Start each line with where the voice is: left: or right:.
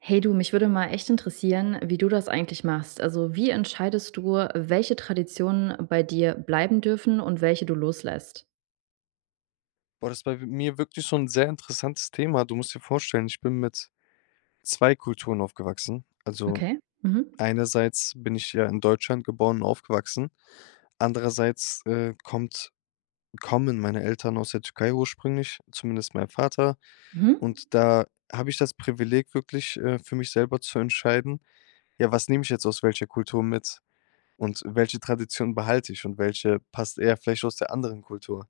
right: Hey du, mich würde mal echt interessieren, wie du das eigentlich machst. Also, wie entscheidest du, welche Traditionen bei dir bleiben dürfen und welche du loslässt?
left: Boah, das bei we mir wirklich so 'n sehr interessantes Thema. Du musst dir vorstellen, ich bin mit 2 Kulturen aufgewachsen. Also,
right: Okay. Mhm.
left: einerseits bin ich ja in Deutschland geboren und aufgewachsen, andererseits, äh, kommt kommen meine Eltern aus der Türkei ursprünglich, zumindest mein Vater.
right: Mhm.
left: Und da habe ich das Privileg, wirklich, äh, für mich selber zu entscheiden: Ja, was nehme ich jetzt aus welcher Kultur mit und welche Tradition behalte ich und welche passt eher vielleicht aus der anderen Kultur?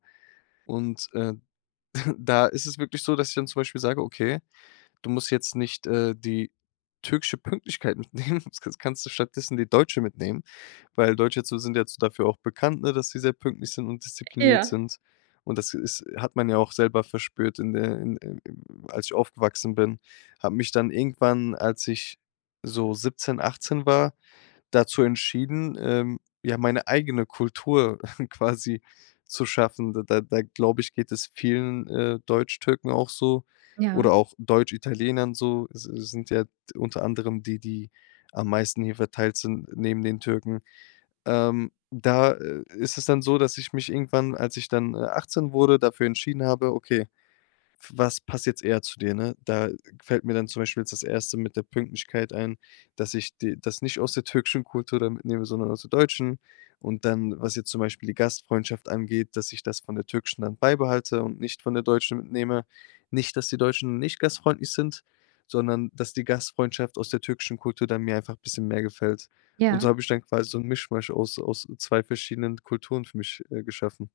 left: Und, äh, da ist es wirklich so, dass ich dann zum Beispiel sage: „Okay, du musst jetzt nicht, äh, die türkische Pünktlichkeit mitnehmen, das ka das kannst du stattdessen die deutsche mitnehmen, weil Deutsche so sind jetzt dafür auch bekannt, ne, dass sie sehr pünktlich sind und diszipliniert
right: Ja.
left: sind.“ Und das ist hat man ja auch selber verspürt in der in in in als ich aufgewachsen bin, habe mich dann irgendwann, als ich so 17, 18 war, dazu entschieden, ähm, ja, meine eigene Kultur quasi zu schaffen. Da da da glaube ich, geht es vielen, äh, Deutschtürken auch so oder
right: Ja.
left: auch Deutschitalienern so. Es es sind ja unter anderem die, die am meisten hier verteilt sind neben den Türken. Ähm, da, äh, ist es dann so, dass ich mich irgendwann, als ich dann, äh, 18 wurde, dafür entschieden habe: „Okay, f was passt jetzt eher zu dir“, ne? Da fällt mir dann zum Beispiel jetzt das 1. mit der Pünktlichkeit ein, dass ich die das nicht aus der türkischen Kultur da mitnehme, sondern aus der deutschen. Und dann, was jetzt zum Beispiel die Gastfreundschaft angeht, dass ich das von der türkischen dann beibehalte und nicht von der deutschen mitnehme. Nicht, dass die Deutschen nicht gastfreundlich sind, sondern dass die Gastfreundschaft aus der türkischen Kultur da mir einfach 'n bisschen mehr gefällt. Und so
right: Ja.
left: habe ich dann quasi so 'n Mischmasch aus aus 2 verschiedenen Kulturen für mich, äh, geschaffen.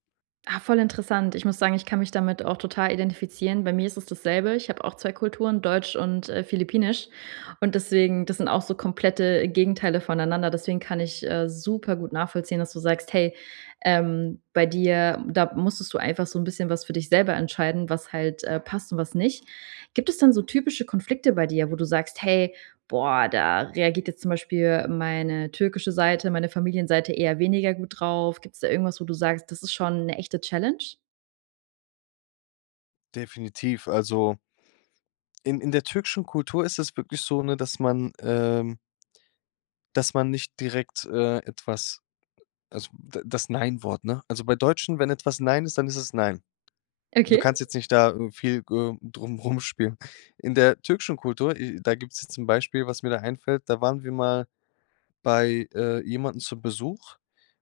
right: Ah, voll interessant. Ich muss sagen, ich kann mich damit auch total identifizieren. Bei mir ist es dasselbe, ich hab auch 2 Kulturen, deutsch und, äh, philippinisch, und deswegen das sind auch so komplette Gegenteile voneinander, deswegen kann ich, äh, supergut nachvollziehen, dass du sagst, hey, ähm, bei dir, da musstest du einfach so 'n bisschen was für dich selber entscheiden, was halt, äh, passt und was nicht. Gibt es denn so typische Konflikte bei dir, wo du sagst: “Hey, boah, da reagiert jetzt zum Beispiel meine türkische Seite, meine Familienseite eher weniger gut drauf“? Gibt's da irgendwas, wo du sagst, das ist schon 'ne echte Challenge?
left: Definitiv, also in in der türkischen Kultur ist es wirklich so, ne, dass man, ähm dass man nicht direkt, äh, etwas, also da das Nein Wort, ne? Also, bei Deutschen, wenn etwas „Nein“ ist, dann ist es „Nein.” Du
right: Okay.
left: kannst jetzt nicht da viel g äh, drum rumspielen. In der türkischen Kultur äh, da gibt's ja zum Beispiel, was mir da einfällt, da waren wir mal bei, äh, jemanden zu Besuch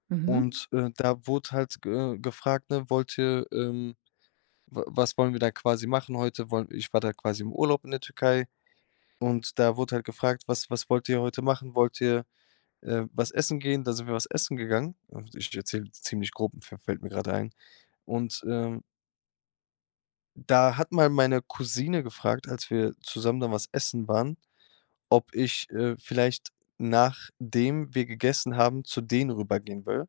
right: Mhm.
left: und, äh, da wurde halt, g äh, gefragt, ne: „Wollt ihr, ähm wa was wollen wir dann quasi machen heute.“ Woll ich war da quasi im Urlaub in der Türkei und da wurde halt gefragt: „Was was wollt ihr heute machen? Wollt ihr, äh, was essen gehen?“ Dann sind wir was essen gegangen. Und ich erzähle ziemlich grob, fä fällt mir grade ein. Und, ähm da hat mal meine Cousine gefragt, als wir zusammen dann was essen waren, ob ich, äh, vielleicht, nachdem wir gegessen haben, zu denen rübergehen will,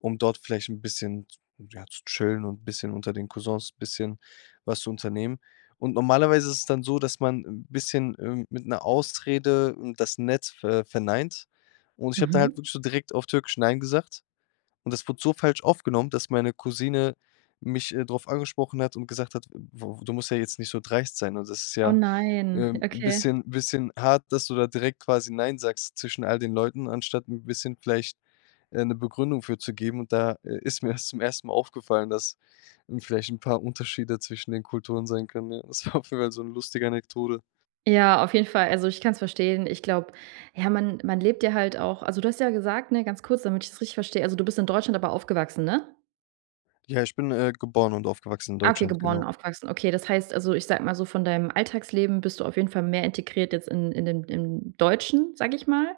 left: um dort vielleicht 'n bisschen z ja, zu chillen und bisschen unter den Cousins bisschen was zu unternehmen. Und normalerweise ist es dann so, dass man 'n bisschen, ähm, mit 'ner Ausrede, ähm, das nett ver verneint. Und ich habe da
right: Mhm.
left: halt wirklich so direkt auf Türkisch „Nein“ gesagt. Und das wurde so falsch aufgenommen, dass meine Cousine mich, äh, drauf angesprochen hat und gesagt hat:„ [unintelligible] Du musst ja jetzt nicht so dreist sein und das ist
right: Oh
left: ja,
right: nein,
left: ähm, 'n
right: okay.
left: bisschen bisschen hart, dass du da direkt quasi „nein“ sagst zwischen all den Leuten, anstatt 'n bisschen vielleicht, äh, 'ne Begründung für zu geben.“ Und da, äh, ist mir das zum 1. Mal aufgefallen, dass, hm, vielleicht 'n paar Unterschiede zwischen den Kulturen sein können, ja. Das war auf jeden Fall so 'n lustige Anekdote.
right: Ja, auf jeden Fall. Also ich kann's verstehen. Ich glaube, ja, man man lebt ja halt auch also, du hast ja gesagt, ne, ganz kurz, damit ich's richtig verstehe, also du bist in Deutschland aber aufgewachsen, ne?
left: Ja, ich bin, äh, geboren und aufgewachsen in
right: Ah, okay,
left: Deutschland,
right: geboren und
left: genau.
right: aufgewachsen, okay. Das heißt also, ich sage mal so, von deinem Alltagsleben bist du auf jeden Fall mehr integriert jetzt in in den im Deutschen, sage ich mal,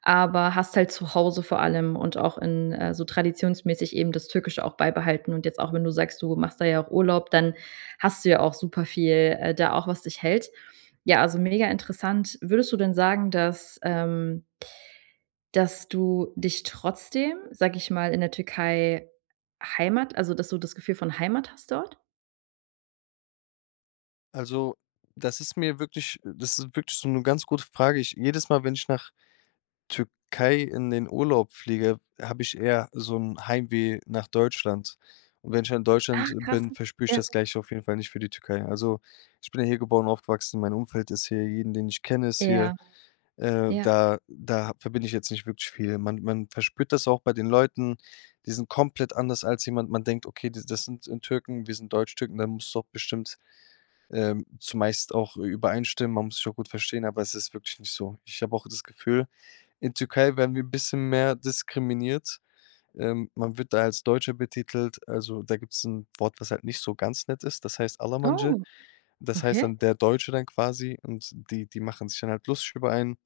right: aber hast halt zu Hause vor allem und auch in äh, so traditionsmäßig eben das Türkische auch beibehalten und jetzt auch, wenn du sagst, du machst da ja auch Urlaub, dann hast du ja auch super viel, äh, da auch was dich hält. Ja, also mega interessant. Würdest du denn sagen, dass, ähm dass du dich trotzdem, sage ich mal, in der Türkei Heimat also, dass du das Gefühl von Heimat hast dort?
left: Also, das ist mir wirklich das ist wirklich so 'ne ganz gute Frage. Ich jedes Mal, wenn ich nach Türkei in den Urlaub fliege, habe ich eher so 'n Heimweh nach Deutschland und wenn ich dann in
right: Ah,
left: Deutschland
right: krass.
left: bin, verspüre ich
right: Ja.
left: das Gleiche auf jeden Fall nicht für die Türkei. Also, ich bin ja hier geboren, aufgewachsen, mein Umfeld ist hier jeden, den ich kenne, ist hier.
right: Ja,
left: Äh,
right: ja.
left: da da ha verbinde ich jetzt nicht wirklich viel. Man man verspürt das auch bei den Leuten, die sind komplett anders als jemand. Man denkt: „Okay, die das sind, äh, Türken, wir sind Deutschtürken, da musst du auch bestimmt, ähm, zumeist auch ü übereinstimmen. Man muss sich auch gut verstehen“, aber es ist wirklich nicht so. Ich habe auch das Gefühl, in Türkei werden wir bisschen mehr diskriminiert. Ähm, man wird da als Deutscher betitelt, also, da gibt's 'n Wort, was halt nicht so ganz nett ist, das heißt. [unintelligible]
right: Oh,
left: Das heißt
right: okay.
left: dann „der Deutsche“ dann quasi und die die machen sich dann halt lustig über einen.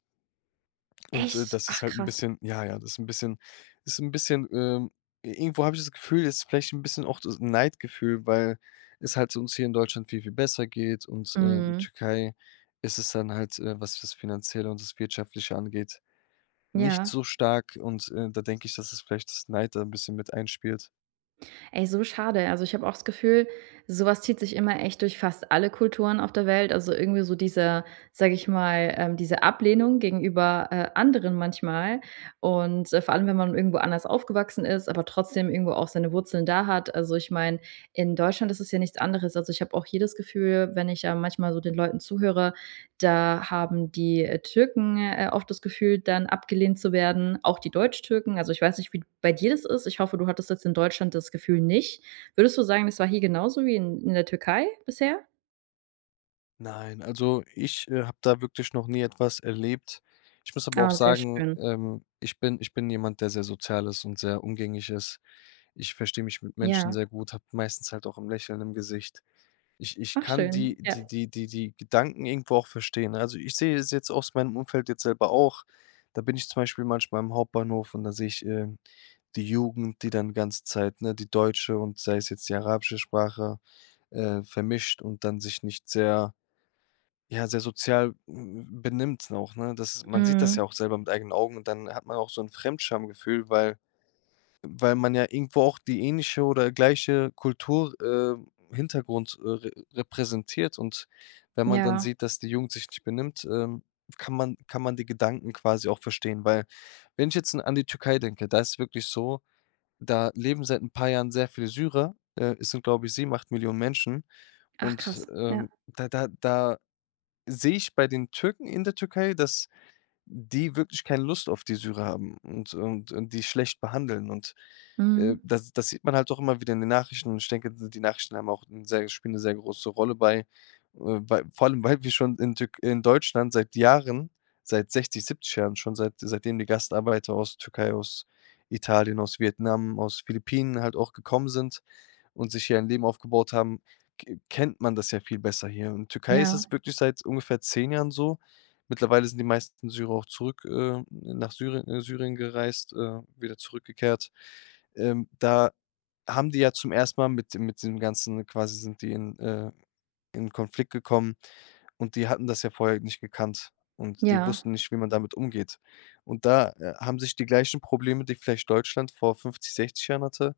left: Und, äh,
right: Echt?
left: das ist
right: Ach
left: halt 'n
right: krass.
left: bisschen ja, ja, das ist 'n bisschen ist 'n bisschen ähm, irgendwo habe ich das Gefühl, es ist vielleicht 'n bisschen auch das Neidgefühl, weil es halt uns hier in Deutschland viel, viel besser geht und, äh, in
right: Mhm.
left: Türkei ist es dann halt, äh, was das Finanzielle und das Wirtschaftliche angeht, nicht
right: Ja.
left: so stark und, äh, da denke ich, dass es vielleicht das Neid da 'n bisschen mit einspielt.
right: Ey, so schade. Also, ich habe auch das Gefühl, so was zieht sich immer echt durch fast alle Kulturen auf der Welt. Also irgendwie so dieser sag ich mal äh, diese Ablehnung gegenüber, äh, anderen manchmal. Und, äh, vor allem, wenn man irgendwo anders aufgewachsen ist, aber trotzdem irgendwo auch seine Wurzeln da hat. Also, ich mein, in Deutschland ist es ja nichts anderes. Also, ich habe auch hier das Gefühl, wenn ich, äh, manchmal so den Leuten zuhöre, da haben die, äh, Türken, äh, auch das Gefühl, dann abgelehnt zu werden, auch die Deutschtürken. Also, ich weiß nicht, wie d bei dir das ist. Ich hoffe, du hattest jetzt in Deutschland das Gefühl nicht. Würdest du sagen: „Es war hier genauso wie in in der Türkei bisher“?
left: Nein, also ich, äh, habe da wirklich noch nie etwas erlebt. Ich muss aber auch
right: Ah, sehr
left: sagen,
right: schön.
left: ähm, ich bin ich bin jemand, der sehr sozial ist und sehr umgänglich ist. Ich verstehe mich mit Menschen
right: Ja.
left: sehr gut, habe meistens halt auch 'n Lächeln im Gesicht. Ich ich
right: Ach
left: kann die
right: schön, ja.
left: die die die die Gedanken irgendwo auch verstehen, ne? Also, ich sehe es jetzt aus meinem Umfeld jetzt selber auch. Da bin ich zum Beispiel manchmal im Hauptbahnhof und da sehe ich, ähm, die Jugend, die dann ganze Zeit, ne die deutsche und sei es jetzt die arabische Sprache, äh, vermischt und dann sich nicht sehr ja, sehr sozial m m benimmt auch, ne? Das man sieht das
right: Mhm.
left: ja auch selber mit eigenen Augen und dann hat man auch so 'n Fremdschamgefühl, weil weil man ja irgendwo auch die ähnliche oder gleiche Kultur äh, Hintergrund, äh, re repräsentiert. Und wenn man dann
right: Ja.
left: sieht, dass die Jugend sich nicht benimmt, ähm, kann man kann man die Gedanken quasi auch verstehen. Weil wenn ich jetzt in an die Türkei denke, da ist wirklich so, da leben seit 'n paar Jahren sehr viel Syrer. Äh, es sind, glaub ich, 7, 8 Millionen Menschen.
right: Ach
left: Und,
right: krass, ja.
left: ähm, da da da sehe ich bei den Türken, in der Türkei, dass die wirklich keine Lust auf die Syrer haben und und und die schlecht behandeln. Und, äh,
right: Mhm.
left: das das sieht man halt auch immer wieder in den Nachrichten. Und ich denke, so die Nachrichten haben auch 'n sehr spielen 'ne sehr große Rolle bei äh, bei vor allem weil wir schon in Tür in Deutschland seit Jahren, seit 60, 70 Jahren, schon seit seitdem die Gastarbeiter aus Türkei, aus Italien, aus Vietnam, aus Philippinen halt auch gekommen sind und sich hier ein Leben aufgebaut haben, k kennt man das ja viel besser hier. In Türkei ist
right: Ja.
left: das wirklich seit ungefähr 10 Jahren so. Mittlerweile sind die meisten Syrer auch zurück, äh, nach Syrie äh, Syrien gereist, äh, wieder zurückgekehrt. Ähm, da haben die ja zum ersten Mal mit dem mit den ganzen quasi sind die in, äh in Konflikt gekommen. Und die hatten das ja vorher nicht gekannt und die
right: Ja.
left: wussten nicht, wie man damit umgeht. Und da, äh, haben sich die gleichen Probleme, die vielleicht Deutschland vor 50, 60 Jahren hatte,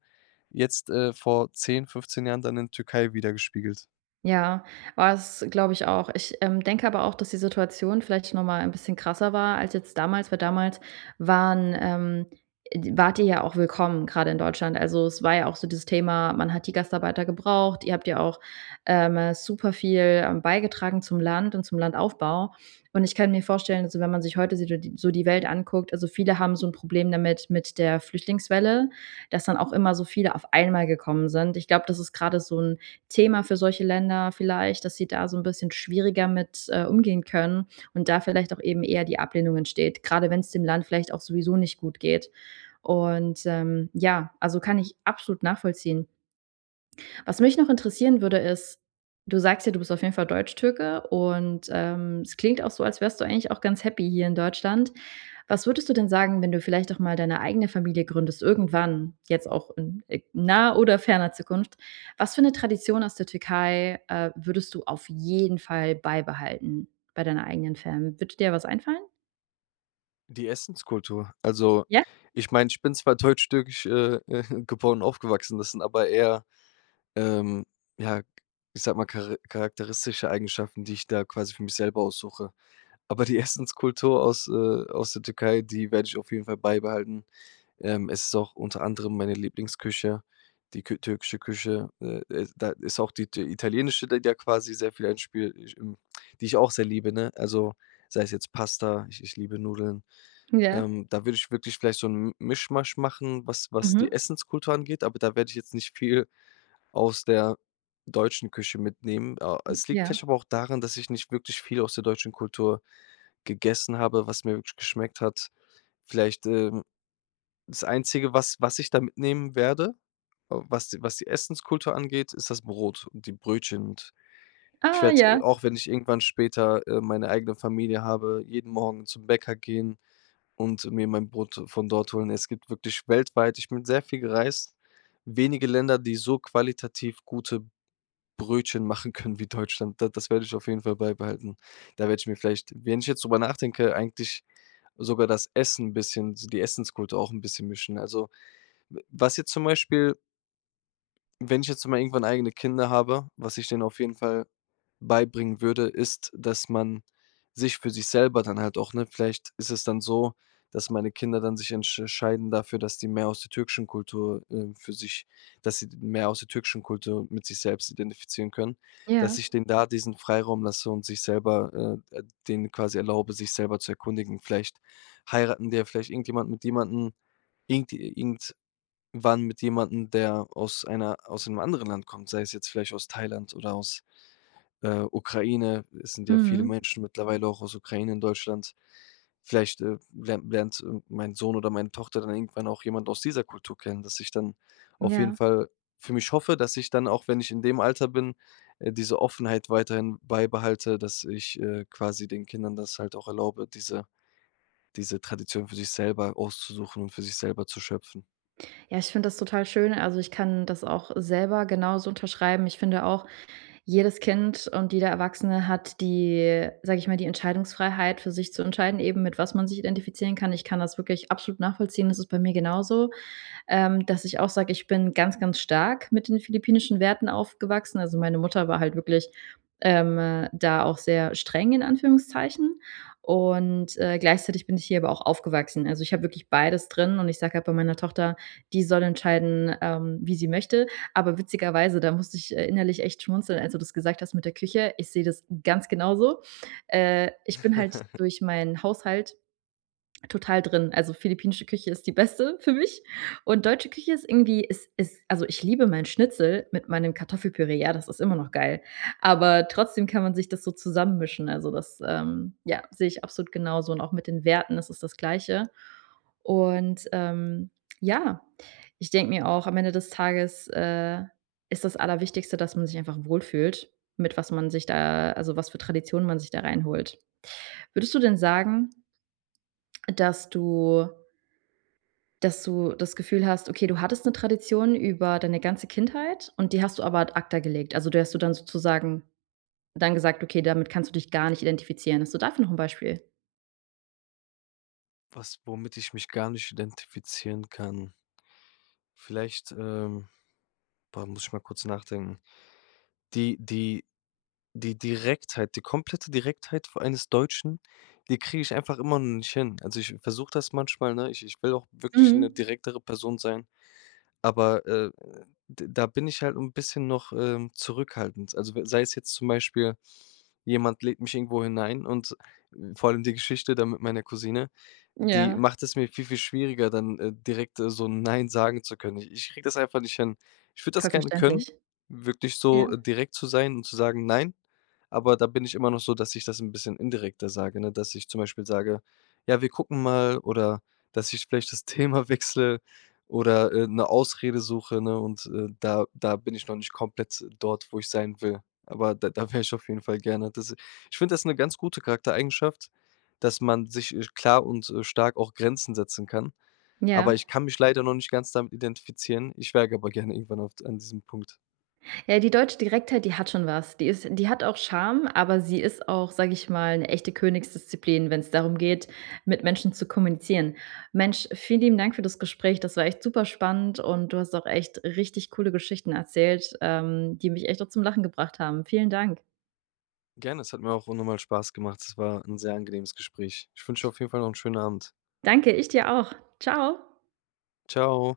left: jetzt, äh, vor 10, 15 Jahren dann in Türkei widergespiegelt.
right: Ja, war's glaub ich auch. Ich, ähm, denke aber auch, dass die Situation vielleicht noch mal 'n bisschen krasser war als jetzt damals. Weil damals waren ähm, e d wart ihr ja auch willkommen grade in Deutschland. Also, es war ja auch so dieses Thema: Man hat die Gastarbeiter gebraucht, ihr habt ja auch ähm, äh, super viel, ähm, beigetragen zum Land und zum Landaufbau und ich kann mir vorstellen, also wenn man sich heute so di so die Welt anguckt also viele haben so 'n Problem damit mit der Flüchtlingswelle, dass dann auch immer so viele auf einmal gekommen sind. Ich glaube, das ist grade so 'n Thema für solche Länder vielleicht, dass sie da so 'n bisschen schwieriger mit, äh, umgehen können und da vielleicht auch eben eher die Ablehnung entsteht, grade wenn's dem Land vielleicht auch sowieso nicht gut geht. Und, ähm ja, also kann ich absolut nachvollziehen. Was mich noch interessieren würde, ist, du sagst ja, du bist auf jeden Fall Deutschtürke und, ähm, es klingt auch so, als wärst du eigentlich auch ganz happy hier in Deutschland. Was würdest du denn sagen, wenn du vielleicht doch mal deine eigene Familie gründest irgendwann, jetzt auch in, äh, naher oder ferner Zukunft. Was für 'ne Tradition aus der Türkei, äh, würdest du auf jeden Fall beibehalten bei deiner eigenen Fam. Würde dir da was einfallen?
left: Die Essenskultur. Also,
right: Ja.
left: ich meine, ich bin zwar deutsch, türkisch äh, äh, geboren und aufgewachsen, das sind, aber eher, ähm, ja- ich sage mal- chara charakteristische Eigenschaften, die ich da quasi für mich selber aussuche. Aber die Essenskultur aus, äh, aus der Türkei, die werde ich auf jeden Fall beibehalten. Ähm, es ist auch unter anderem meine Lieblingsküche, die kü türkische Küche, äh, äh, da ist auch die it italienische die da quasi sehr viel einspielt ich hm, die ich auch sehr liebe, ne? Also sei es jetzt Pasta, ich ich liebe Nudeln,
right: Ja.
left: ähm, da würde ich wirklich vielleicht so 'n -'n Misch-Masch machen, was was die
right: Mhm.
left: Essenskultur angeht, aber da werde ich jetzt nicht viel aus der deutschen Küche mitnehmen. Oh, es liegt vielleicht
right: Ja.
left: aber auch daran, dass ich nicht wirklich viel aus der deutschen Kultur gegessen habe, was mir wirklich geschmeckt hat. Vielleicht, ähm, das Einzige, was was ich da mitnehmen werde, was die was die Essenskultur angeht, ist das Brot und die Brötchen. Und ich
right: Ah
left: werde, äh,
right: ja.
left: auch wenn ich irgendwann später, äh, meine eigene Familie habe, jeden Morgen zum Bäcker gehen und mir mein Brot von dort holen. Es gibt wirklich weltweit- ich bin sehr viel gereist- wenige Länder, die so qualitativ gute Brötchen machen können wie Deutschland. Da das werde ich auf jeden Fall beibehalten. Da werde ich mir vielleicht, wenn ich jetzt drüber nachdenke, eigentlich sogar das Essen 'n bisschen, so die Essenskultur auch 'n bisschen mischen. Also, w was jetzt zum Beispiel wenn ich jetzt mal irgendwann eigene Kinder habe, was ich denen auf jeden Fall beibringen würde, ist, dass man sich für sich selber dann halt auch ne, vielleicht ist es dann so, dass meine Kinder dann sich entsch scheiden dafür, dass die mehr aus der türkischen Kultur, äh, für sich dass sie d mehr aus der türkischen Kultur mit sich selbst identifizieren können. Dass
right: Ja.
left: ich denen da diesen Freiraum lasse und sich selber, äh, äh, denen quasi erlaube, sich selber zu erkundigen. Vielleicht heiraten die ja vielleicht irgendjemanden mit jemanden, irgend irgendwann mit jemandem, der aus einer aus 'nem anderen Land kommt, sei es jetzt vielleicht aus Thailand oder aus, äh, Ukraine. Es sind ja viele
right: Mhm.
left: Menschen mittlerweile auch aus Ukraine in Deutschland. Vielleicht, äh, lern lernt mein Sohn oder meine Tochter dann irgendwann auch jemand aus dieser Kultur kennen, dass ich dann auf jeden
right: Ja.
left: Fall für mich hoffe, dass ich dann auch, wenn ich in dem Alter bin, äh, diese Offenheit weiterhin beibehalte, dass ich, äh, quasi den Kindern das halt auch erlaube, diese diese Tradition für sich selber auszusuchen und für sich selber zu schöpfen.
right: Ja, ich finde das total schön also, ich kann das auch selber genauso unterschreiben. Ich finde auch, jedes Kind und jeder Erwachsene hat die- sage ich mal- die Entscheidungsfreiheit für sich zu entscheiden, eben mit was man sich identifizieren kann. Ich kann das wirklich absolut nachvollziehen, das ist bei mir genauso, ähm, dass ich auch sage, ich bin ganz, ganz stark mit den philippinischen Werten aufgewachsen. Also, meine Mutter war halt wirklich, ähm, da auch sehr streng in Anführungszeichen und, äh, gleichzeitig bin ich hier aber auch aufgewachsen. Also, ich hab wirklich beides drin und ich sage halt bei meiner Tochter, die soll entscheiden, ähm, wie sie möchte, aber witzigerweise da musste ich, äh, innerlich echt schmunzeln, als du das gesagt hast mit der Küche. Ich sehe das ganz genauso. Äh, ich bin halt durch meinen Haushalt total drin. Also, philippinische Küche ist die beste für mich und deutsche Küche ist irgendwie ist ist, also ich liebe mein Schnitzel mit meinem Kartoffelpüree, ja, das ist immer noch geil. Aber trotzdem kann man sich das so zusammen mischen, also das, ähm, ja, sehe ich absolut genauso und auch mit den Werten, das ist das Gleiche. Und, ähm, ja, ich denke mir auch, am Ende des Tages, äh, ist das Allerwichtigste, dass man sich einfach wohl fühlt, mit was man sich da also was für Traditionen man sich da reinholt. Würdest du denn sagen, dass du dass du das Gefühl hast, okay, du hattest 'ne Tradition über deine ganze Kindheit und die hast du aber ad acta gelegt? Also, die hast dir dann sozusagen dann gesagt, okay, damit kannst du dich gar nicht identifizieren? Hast du dafür noch 'n Beispiel?
left: Was womit ich mich gar nicht identifizieren kann. Vielleicht, ähm boah, muss ich mal kurz nachdenken. Die die die Direktheit die komplette Direktheit vor allen des Deutschen, die kriege ich einfach immer noch nicht hin. Also, ich versuche das manchmal, ne? Ich ich will auch wirklich 'ne
right: Mhm.
left: direktere Person sein, aber, äh, d da bin ich halt 'n bisschen noch, ähm, zurückhaltend. Also we sei es jetzt zum Beispiel, jemand lädt mich irgendwo hin ein und vor allem die Geschichte da mit meiner Cousine, die
right: Ja.
left: macht es mir viel, viel schwieriger, dann, äh, direkt so „nein“ sagen zu können. I ich kriege das einfach nicht an, ich würde das
right: Voll
left: gerne
right: verständlich.
left: können, wirklich so
right: Ja.
left: direkt zu sein und zu sagen: „Nein!“ Aber da bin ich immer noch so, dass ich das 'n bisschen indirekter sage, ne, dass ich zum Beispiel sage: „Ja, wir gucken mal“, oder, dass ich vielleicht das Thema wechsle oder, äh, 'ne Ausrede suche, ne, und, äh, da da bin ich noch nicht komplett dort, wo ich sein will. Aber da da wäre ich auf jeden Fall gerne. Das ich finde das 'ne ganz gute Charaktereigenschaft, dass man sich, äh, klar und, äh, stark auch Grenzen setzen kann.
right: Ja.
left: Aber ich kann mich leider noch nicht ganz damit identifizieren. Ich wäre g aber gerne irgendwann auf d an diesem Punkt.
right: Ja, die deutsche Direktheit, die hat schon was. Die ist die hat auch Charme, aber sie ist auch- sage ich mal- 'ne echte Königsdisziplin, wenn's darum geht, mit Menschen zu kommunizieren. Mensch, vielen lieben Dank für das Gespräch. Das war echt super spannend, und du hast auch echt richtig coole Geschichten erzählt, ähm, die mich echt auch zum Lachen gebracht haben. Vielen Dank.
left: Gerne, es hat mir auch auch unnormal Spaß gemacht. Es war 'n sehr angenehmes Gespräch. Ich wünsche dir auf jeden Fall noch 'n schönen Abend.
right: Danke, ich dir auch. Ciao.
left: Ciao.